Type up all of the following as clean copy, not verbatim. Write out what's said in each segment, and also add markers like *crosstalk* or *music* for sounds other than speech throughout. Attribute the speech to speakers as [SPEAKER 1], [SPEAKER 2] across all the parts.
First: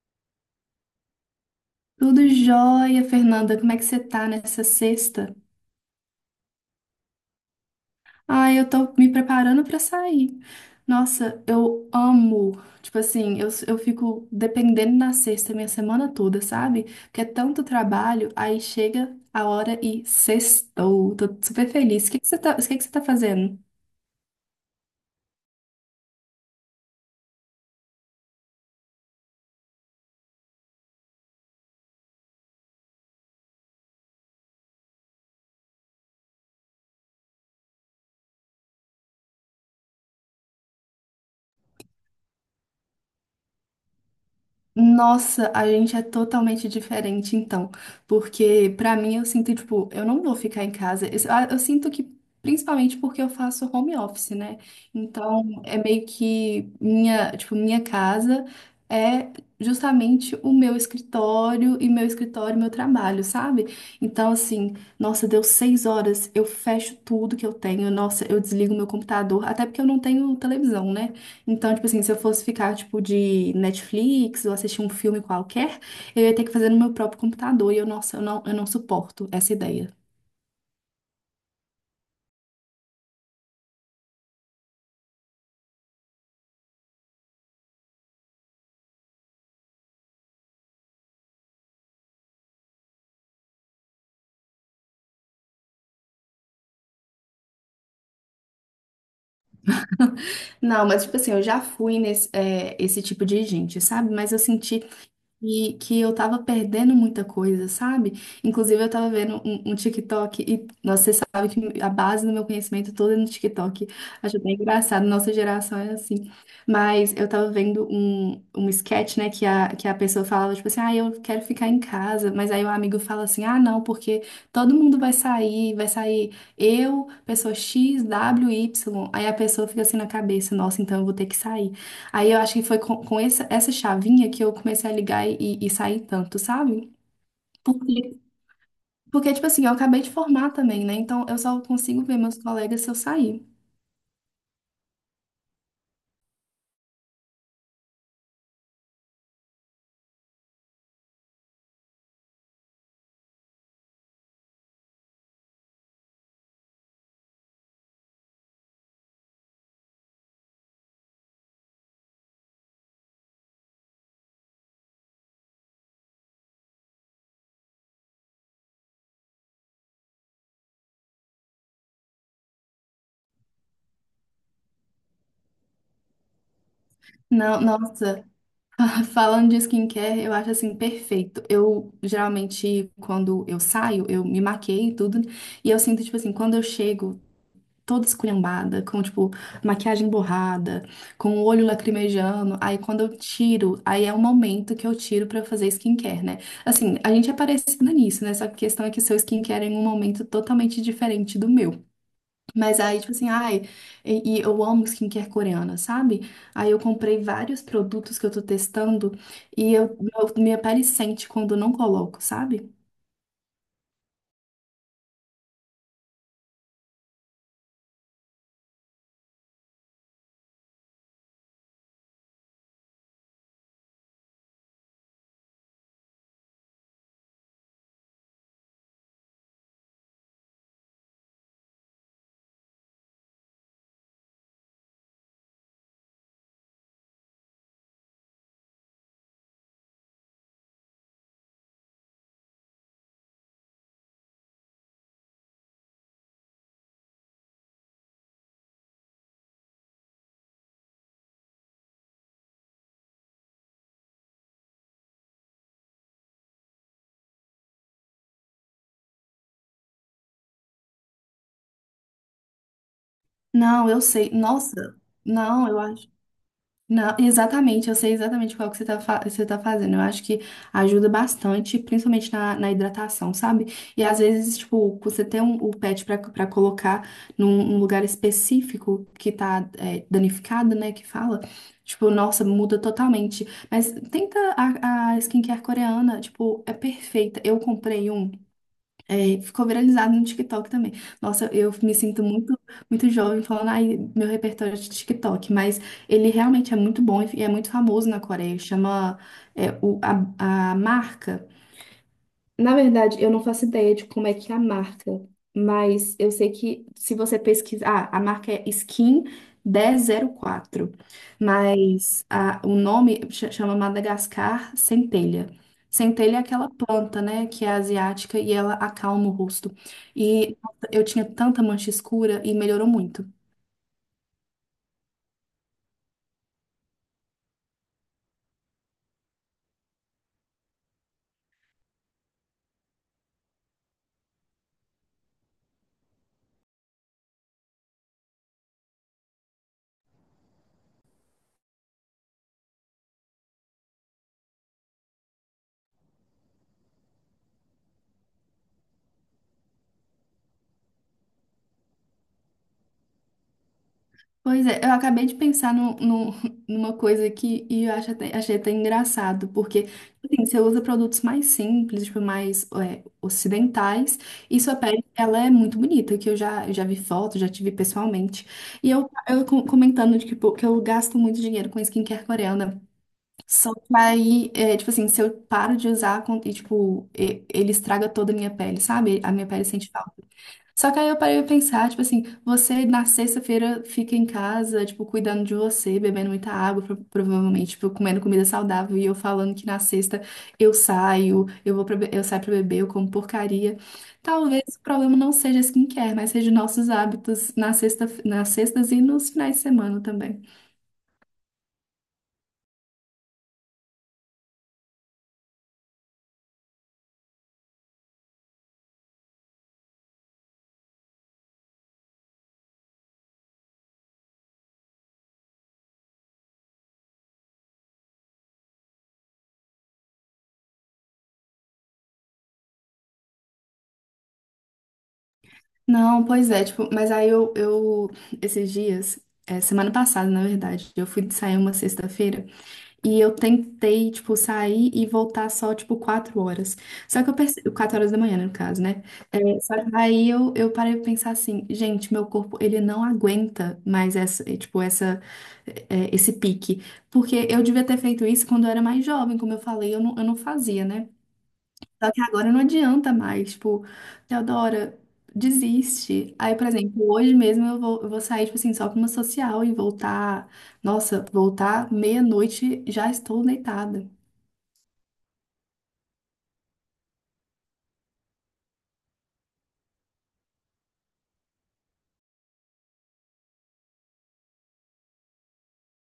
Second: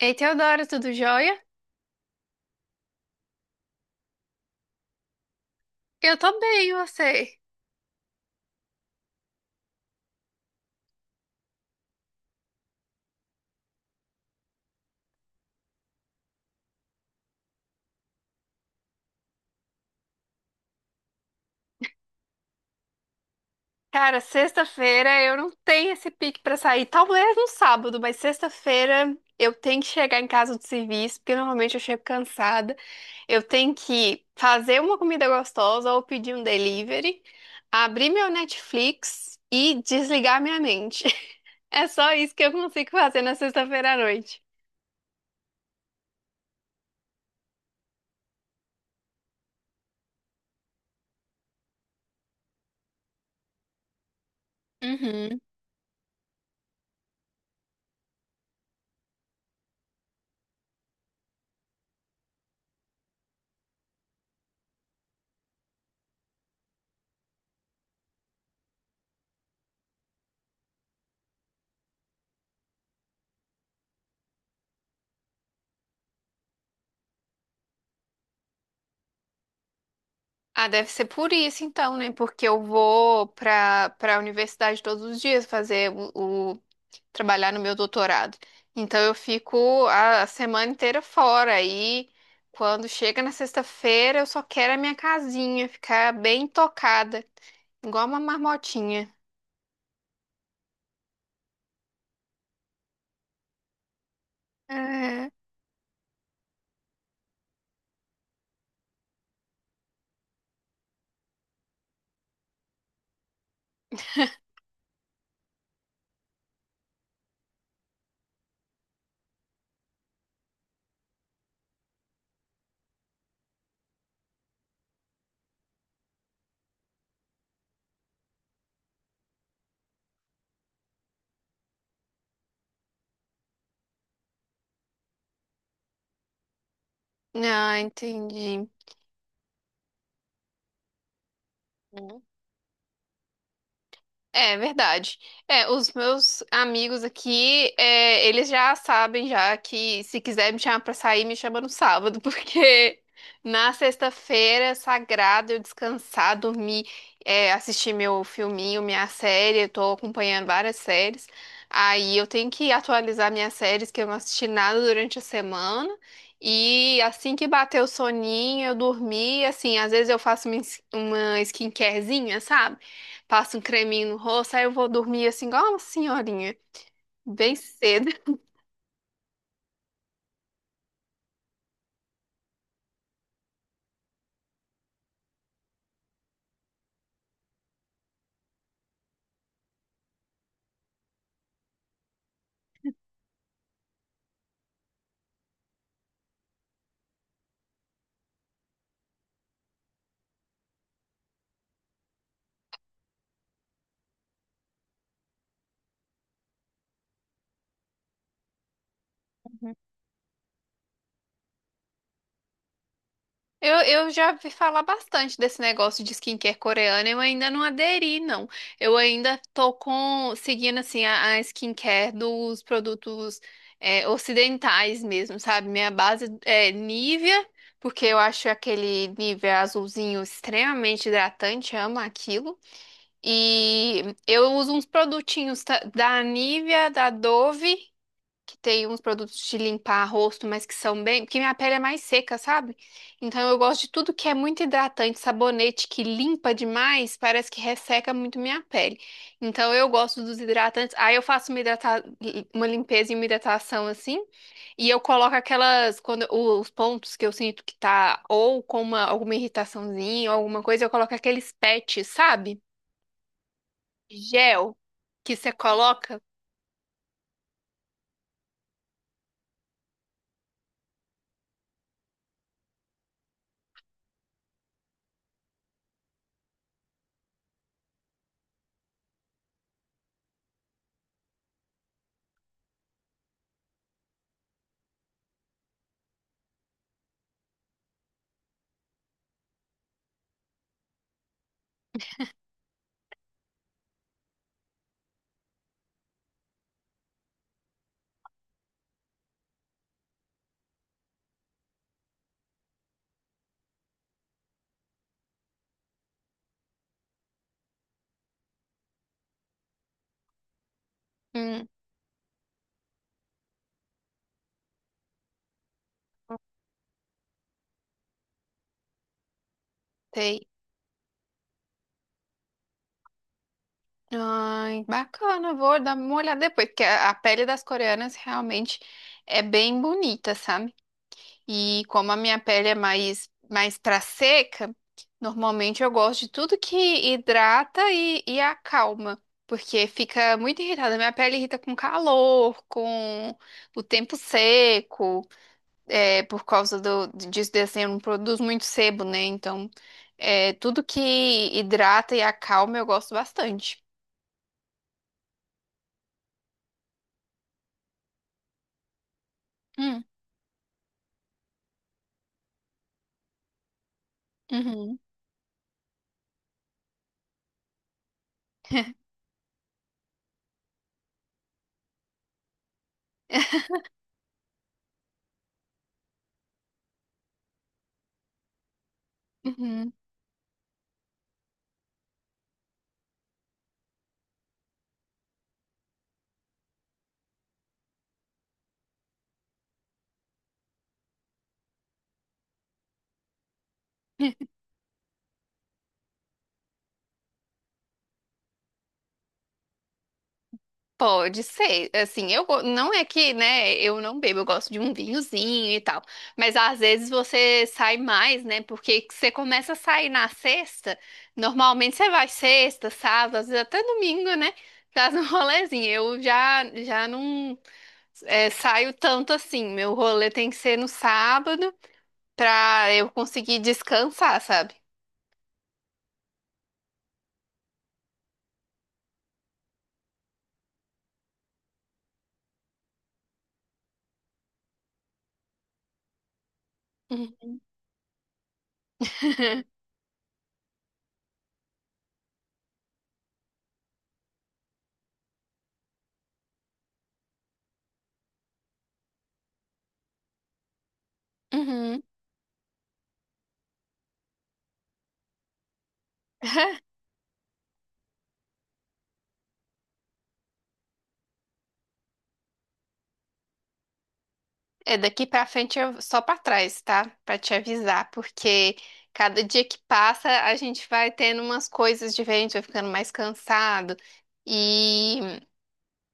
[SPEAKER 1] Ei, Teodora, tudo jóia?
[SPEAKER 2] Tudo jóia, Fernanda. Como é que você tá nessa sexta?
[SPEAKER 1] Eu tô bem, e você?
[SPEAKER 2] Ah, eu tô me preparando pra sair. Nossa, eu amo. Tipo assim, eu fico dependendo da sexta minha semana toda, sabe? Porque é tanto trabalho, aí chega a hora e sextou. Tô super feliz. O que que você tá fazendo?
[SPEAKER 1] Cara, sexta-feira eu não tenho esse pique pra sair. Talvez no sábado, mas sexta-feira eu tenho que chegar em casa do serviço, porque normalmente eu chego cansada. Eu tenho que fazer uma comida gostosa ou pedir um delivery, abrir meu Netflix e desligar minha mente. *laughs* É só isso que eu consigo fazer na sexta-feira à noite.
[SPEAKER 2] Nossa, a gente é totalmente diferente então, porque pra mim eu sinto tipo, eu não vou ficar em casa. Eu, ah, eu sinto que principalmente porque eu faço home office, né? Então, é meio que minha, tipo, minha casa é justamente o meu escritório e meu escritório, meu trabalho, sabe? Então, assim, nossa, deu seis horas, eu fecho tudo que eu tenho, nossa, eu desligo meu computador, até porque eu não tenho televisão, né? Então, tipo assim, se eu fosse ficar, tipo, de Netflix ou assistir um filme qualquer, eu ia ter que fazer no meu próprio computador e eu não suporto essa ideia.
[SPEAKER 1] Ah, deve ser por isso então, né? Porque eu vou para a universidade todos os dias fazer trabalhar no meu doutorado. Então eu fico a semana inteira fora e quando chega na sexta-feira eu só quero a minha casinha, ficar bem tocada, igual uma marmotinha.
[SPEAKER 2] *laughs* Não, mas, tipo assim, eu já fui nesse, é, esse tipo de gente, sabe? Mas eu senti
[SPEAKER 1] Uhum.
[SPEAKER 2] e que eu tava perdendo muita coisa, sabe? Inclusive, eu tava vendo um TikTok, e nossa, você sabe que a base do meu conhecimento todo é no TikTok. Acho bem engraçado, nossa geração é assim. Mas eu tava vendo um sketch, né, que a pessoa falava, tipo assim, ah, eu quero ficar em casa. Mas aí o amigo fala assim, ah, não, porque todo mundo vai sair eu, pessoa X, W, Y. Aí a pessoa fica assim na cabeça, nossa, então eu vou ter que sair. Aí eu acho que foi com essa, essa chavinha que eu comecei a ligar e sair tanto, sabe?
[SPEAKER 1] Ah,
[SPEAKER 2] Porque,
[SPEAKER 1] entendi.
[SPEAKER 2] porque, tipo assim, eu acabei de formar também, né? Então eu só consigo ver meus colegas se eu sair.
[SPEAKER 1] É verdade. É, os meus amigos aqui, é, eles já sabem já que se quiser me chamar pra sair, me chama no sábado, *laughs* porque na sexta-feira, é sagrado, eu descansar, dormir, é, assistir meu filminho, minha série, eu tô acompanhando várias séries. Aí eu tenho que atualizar minhas séries, que eu não assisti nada durante a semana. E assim que bater o soninho, eu dormi, assim, às vezes eu faço uma skincarezinha, sabe? Passo um creminho no rosto, aí eu vou dormir assim, igual uma senhorinha, bem
[SPEAKER 2] Não,
[SPEAKER 1] cedo.
[SPEAKER 2] nossa, *laughs* falando de skincare, eu acho assim perfeito. Eu geralmente, quando eu saio, eu me maqueio e tudo, e eu sinto, tipo assim, quando eu chego. Toda esculhambada, com, tipo, maquiagem borrada, com o olho lacrimejando. Aí quando eu tiro, aí é o momento que eu tiro pra fazer skincare, né? Assim, a gente é parecida nisso, né? Só que a questão é que seu skincare é em um momento totalmente diferente do meu. Mas aí, tipo assim, ai, e eu amo skincare coreana, sabe? Aí eu comprei vários produtos que eu tô testando
[SPEAKER 1] Uhum.
[SPEAKER 2] e eu, meu- minha pele sente quando eu não coloco, sabe?
[SPEAKER 1] Eu, eu já vi falar bastante desse negócio de skincare coreana, eu ainda não aderi, não. Eu ainda tô com, seguindo, assim, a skincare dos produtos é, ocidentais mesmo, sabe? Minha base é Nivea, porque eu acho aquele Nivea azulzinho extremamente hidratante, amo aquilo. E eu uso uns produtinhos da Nivea, da Dove que tem uns produtos de limpar rosto, mas que são bem. Porque minha pele é mais seca, sabe? Então eu gosto de tudo que é muito hidratante, sabonete que limpa demais, parece que resseca muito minha pele. Então eu gosto dos hidratantes. Aí eu faço uma, uma limpeza e uma hidratação assim, e eu coloco aquelas. Quando os pontos que eu sinto que tá ou com uma alguma irritaçãozinha ou alguma coisa, eu coloco aqueles patches, sabe?
[SPEAKER 2] Não, eu sei.
[SPEAKER 1] Gel
[SPEAKER 2] Nossa,
[SPEAKER 1] que você
[SPEAKER 2] não, eu acho.
[SPEAKER 1] coloca.
[SPEAKER 2] Não, exatamente, eu sei exatamente qual que você tá, fa- você tá fazendo. Eu acho que ajuda bastante, principalmente na, na hidratação, sabe? E às vezes, tipo, você tem um, o pet pra, pra colocar num, num lugar específico que tá é, danificado, né? Que fala, tipo, nossa, muda totalmente. Mas tenta a skincare coreana, tipo, é perfeita. Eu comprei um. É, ficou viralizado no TikTok também. Nossa, eu me sinto muito, muito jovem falando, ai, meu repertório é de TikTok, mas ele realmente é muito bom e é muito famoso na Coreia. Chama, é, o, a marca. Na verdade, eu não faço ideia de como é que é a marca, mas eu sei que se você pesquisar, ah, a marca é Skin 1004,
[SPEAKER 1] Hum,
[SPEAKER 2] mas a- o nome ch- chama Madagascar Centelha. Centelha é aquela planta, né, que é asiática e ela acalma o rosto.
[SPEAKER 1] sei.
[SPEAKER 2] E nossa, eu tinha tanta mancha escura e melhorou muito.
[SPEAKER 1] Ai, bacana, vou dar uma olhada depois, porque a pele das coreanas realmente é bem bonita, sabe? E como a minha pele é mais, mais pra seca, normalmente eu gosto de tudo que hidrata e acalma, porque fica muito irritada. Minha pele irrita com calor, com o tempo seco, é, por causa do, disso, desse, eu não produzo muito sebo, né? Então, é, tudo que hidrata e acalma eu gosto bastante.
[SPEAKER 2] Pois é, eu acabei de pensar no, no- *laughs* numa coisa aqui e eu acho até- achei até engraçado, porque
[SPEAKER 1] Hum.
[SPEAKER 2] assim, você usa produtos mais simples, tipo, mais é, ocidentais, e sua
[SPEAKER 1] Uhum.
[SPEAKER 2] pele, ela é muito bonita, que eu já, já vi foto, já tive pessoalmente. E
[SPEAKER 1] *laughs*
[SPEAKER 2] eu co- comentando de que, pô, que eu gasto muito dinheiro com skincare coreana. Só que aí, é, tipo assim, se eu paro de usar, com- e, tipo, e- ele estraga toda a minha pele, sabe? A minha pele sente
[SPEAKER 1] Uhum.
[SPEAKER 2] falta. Só que aí eu parei pra pensar, tipo assim, você na sexta-feira fica em casa, tipo, cuidando de você, bebendo muita água, pro- provavelmente, tipo, comendo comida saudável, e eu falando que na sexta eu saio, eu vou pra, be- eu saio pra beber, eu como porcaria. Talvez o problema não seja skincare, mas seja nossos hábitos na sexta, nas sextas e nos finais de semana também.
[SPEAKER 1] Pode ser, assim, não é que, né, eu não bebo, eu gosto de um vinhozinho e tal, mas às vezes você sai mais, né, porque você começa a sair na sexta, normalmente você vai sexta, sábado, às vezes até domingo, né, faz um *laughs* rolezinho, eu já não é, saio tanto assim, meu rolê tem que ser no sábado pra eu conseguir descansar, sabe?
[SPEAKER 2] Não, pois é, tipo, mas aí eu esses dias, é, semana passada, na verdade, eu fui sair uma sexta-feira. E eu tentei, tipo, sair e voltar só, tipo, quatro horas. Só que eu
[SPEAKER 1] Uhum.
[SPEAKER 2] percebi... Quatro horas da manhã, né, no caso, né? É, só
[SPEAKER 1] *laughs*
[SPEAKER 2] que aí eu parei pra pensar assim, gente, meu corpo, ele não aguenta mais essa, eh, tipo, essa, eh, esse pique. Porque eu devia ter feito isso quando eu era mais jovem, como eu falei, eu não fazia, né?
[SPEAKER 1] Uhum.
[SPEAKER 2] Só que agora não adianta mais, tipo, Teodora, desiste. Aí, por
[SPEAKER 1] *laughs*
[SPEAKER 2] exemplo, hoje mesmo eu vou sair, tipo assim, só pra uma social e voltar. Nossa, voltar meia-noite, já estou deitada.
[SPEAKER 1] É, daqui pra frente eu só pra trás, tá? Pra te avisar, porque cada dia que passa a gente vai tendo umas coisas diferentes, vai ficando mais cansado. E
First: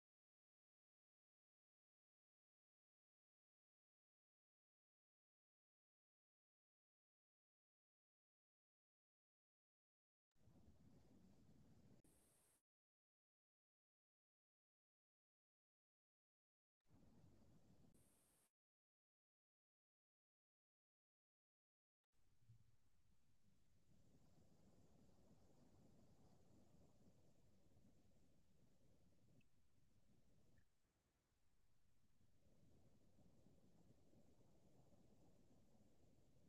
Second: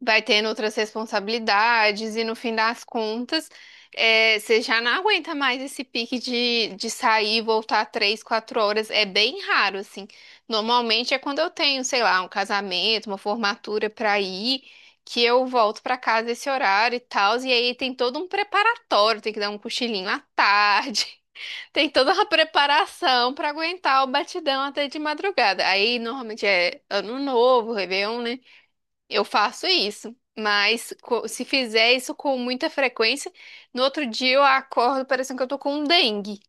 [SPEAKER 1] vai tendo outras responsabilidades e no fim das contas, é, você já não aguenta mais esse pique de sair e voltar três, quatro horas. É bem raro, assim. Normalmente é quando eu tenho, sei lá, um casamento, uma formatura para ir, que eu volto para casa esse horário e tal. E aí tem todo um preparatório, tem que dar um cochilinho à tarde, *laughs* tem toda uma preparação para aguentar o batidão até de madrugada. Aí normalmente é ano novo, Réveillon, né? Eu faço isso, mas se fizer isso com muita frequência, no outro dia eu acordo parecendo que eu tô com um dengue.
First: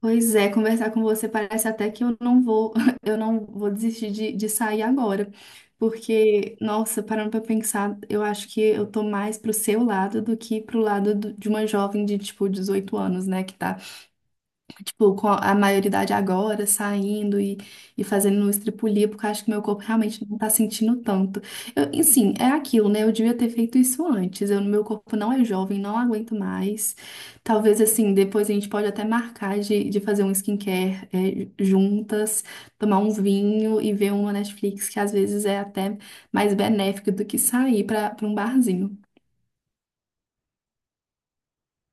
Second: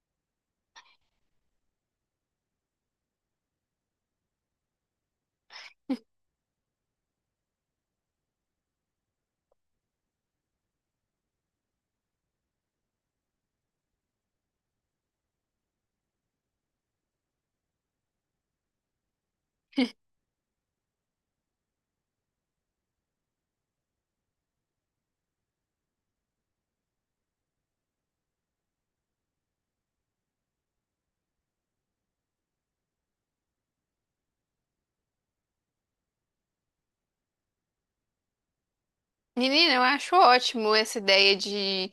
[SPEAKER 2] Pois é, conversar com você parece até que eu não vou, *laughs* eu não vou desistir de sair agora. Porque, nossa, parando pra pensar, eu acho que eu tô mais pro seu lado do que pro lado do- de uma jovem de, tipo, 18 anos, né? Que tá tipo, com a maioridade agora, saindo e fazendo um estripulia, porque eu acho que meu corpo realmente não tá sentindo tanto. Eu, e, sim, é aquilo, né? Eu devia ter feito isso antes. Eu, meu corpo não é jovem, não aguento mais. Talvez, assim, depois a gente pode até marcar de fazer um skincare, é, juntas, tomar um vinho e ver uma Netflix, que às vezes é até mais benéfico do que sair para um barzinho.
[SPEAKER 1] Menina, eu acho ótimo essa ideia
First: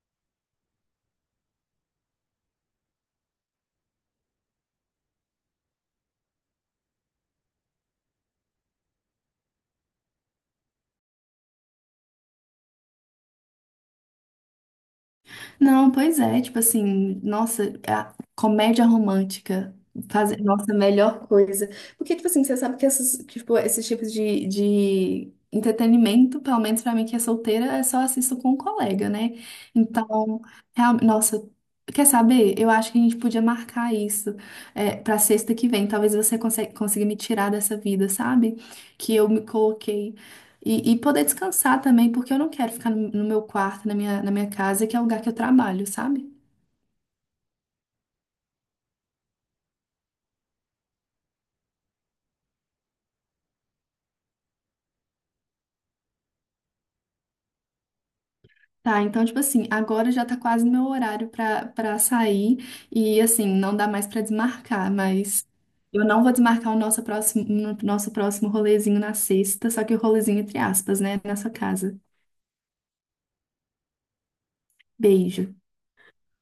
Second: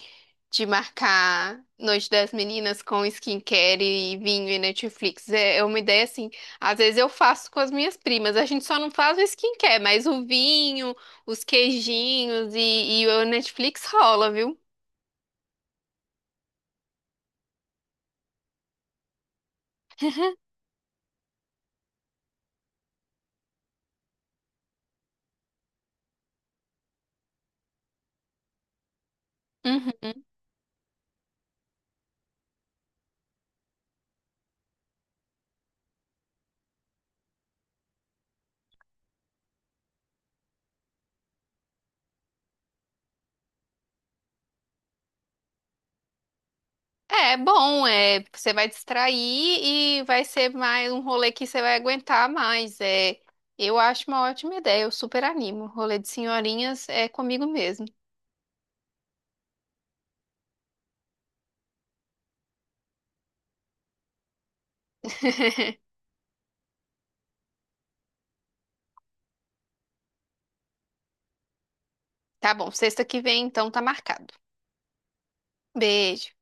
[SPEAKER 1] de marcar Noite das Meninas com skincare e vinho e Netflix. É, é uma ideia assim. Às vezes eu faço com as minhas primas. A gente só não faz o skincare, mas o vinho, os queijinhos e o Netflix rola, viu?
[SPEAKER 2] Não, pois é, tipo assim, nossa, é a comédia romântica fazer nossa a melhor coisa. Porque, tipo assim, você sabe que esses, tipo, esses tipos de entretenimento, pelo menos pra mim que é solteira, é só assisto com um colega, né?
[SPEAKER 1] Uhum.
[SPEAKER 2] Então, real- nossa, quer saber? Eu acho que a gente podia marcar isso é, pra sexta que vem. Talvez você consiga, consiga me tirar dessa vida, sabe? Que eu me coloquei. E poder descansar também, porque eu não quero ficar no, no meu quarto, na minha casa, que é o lugar que eu trabalho, sabe?
[SPEAKER 1] É bom, é, você vai distrair e vai ser mais um rolê que você vai aguentar mais. É, eu acho uma ótima ideia, eu super animo. Rolê de senhorinhas é comigo mesmo.
[SPEAKER 2] Tá, então, tipo assim, agora já tá quase no meu horário pra, pra sair. E, assim, não dá mais pra desmarcar, mas
[SPEAKER 1] *laughs*
[SPEAKER 2] eu não vou desmarcar o nosso próximo, no- nosso próximo rolezinho na sexta, só que o rolezinho entre aspas, né? Nessa casa.
[SPEAKER 1] Tá bom, sexta que vem então tá marcado.
[SPEAKER 2] Beijo.
[SPEAKER 1] Beijo.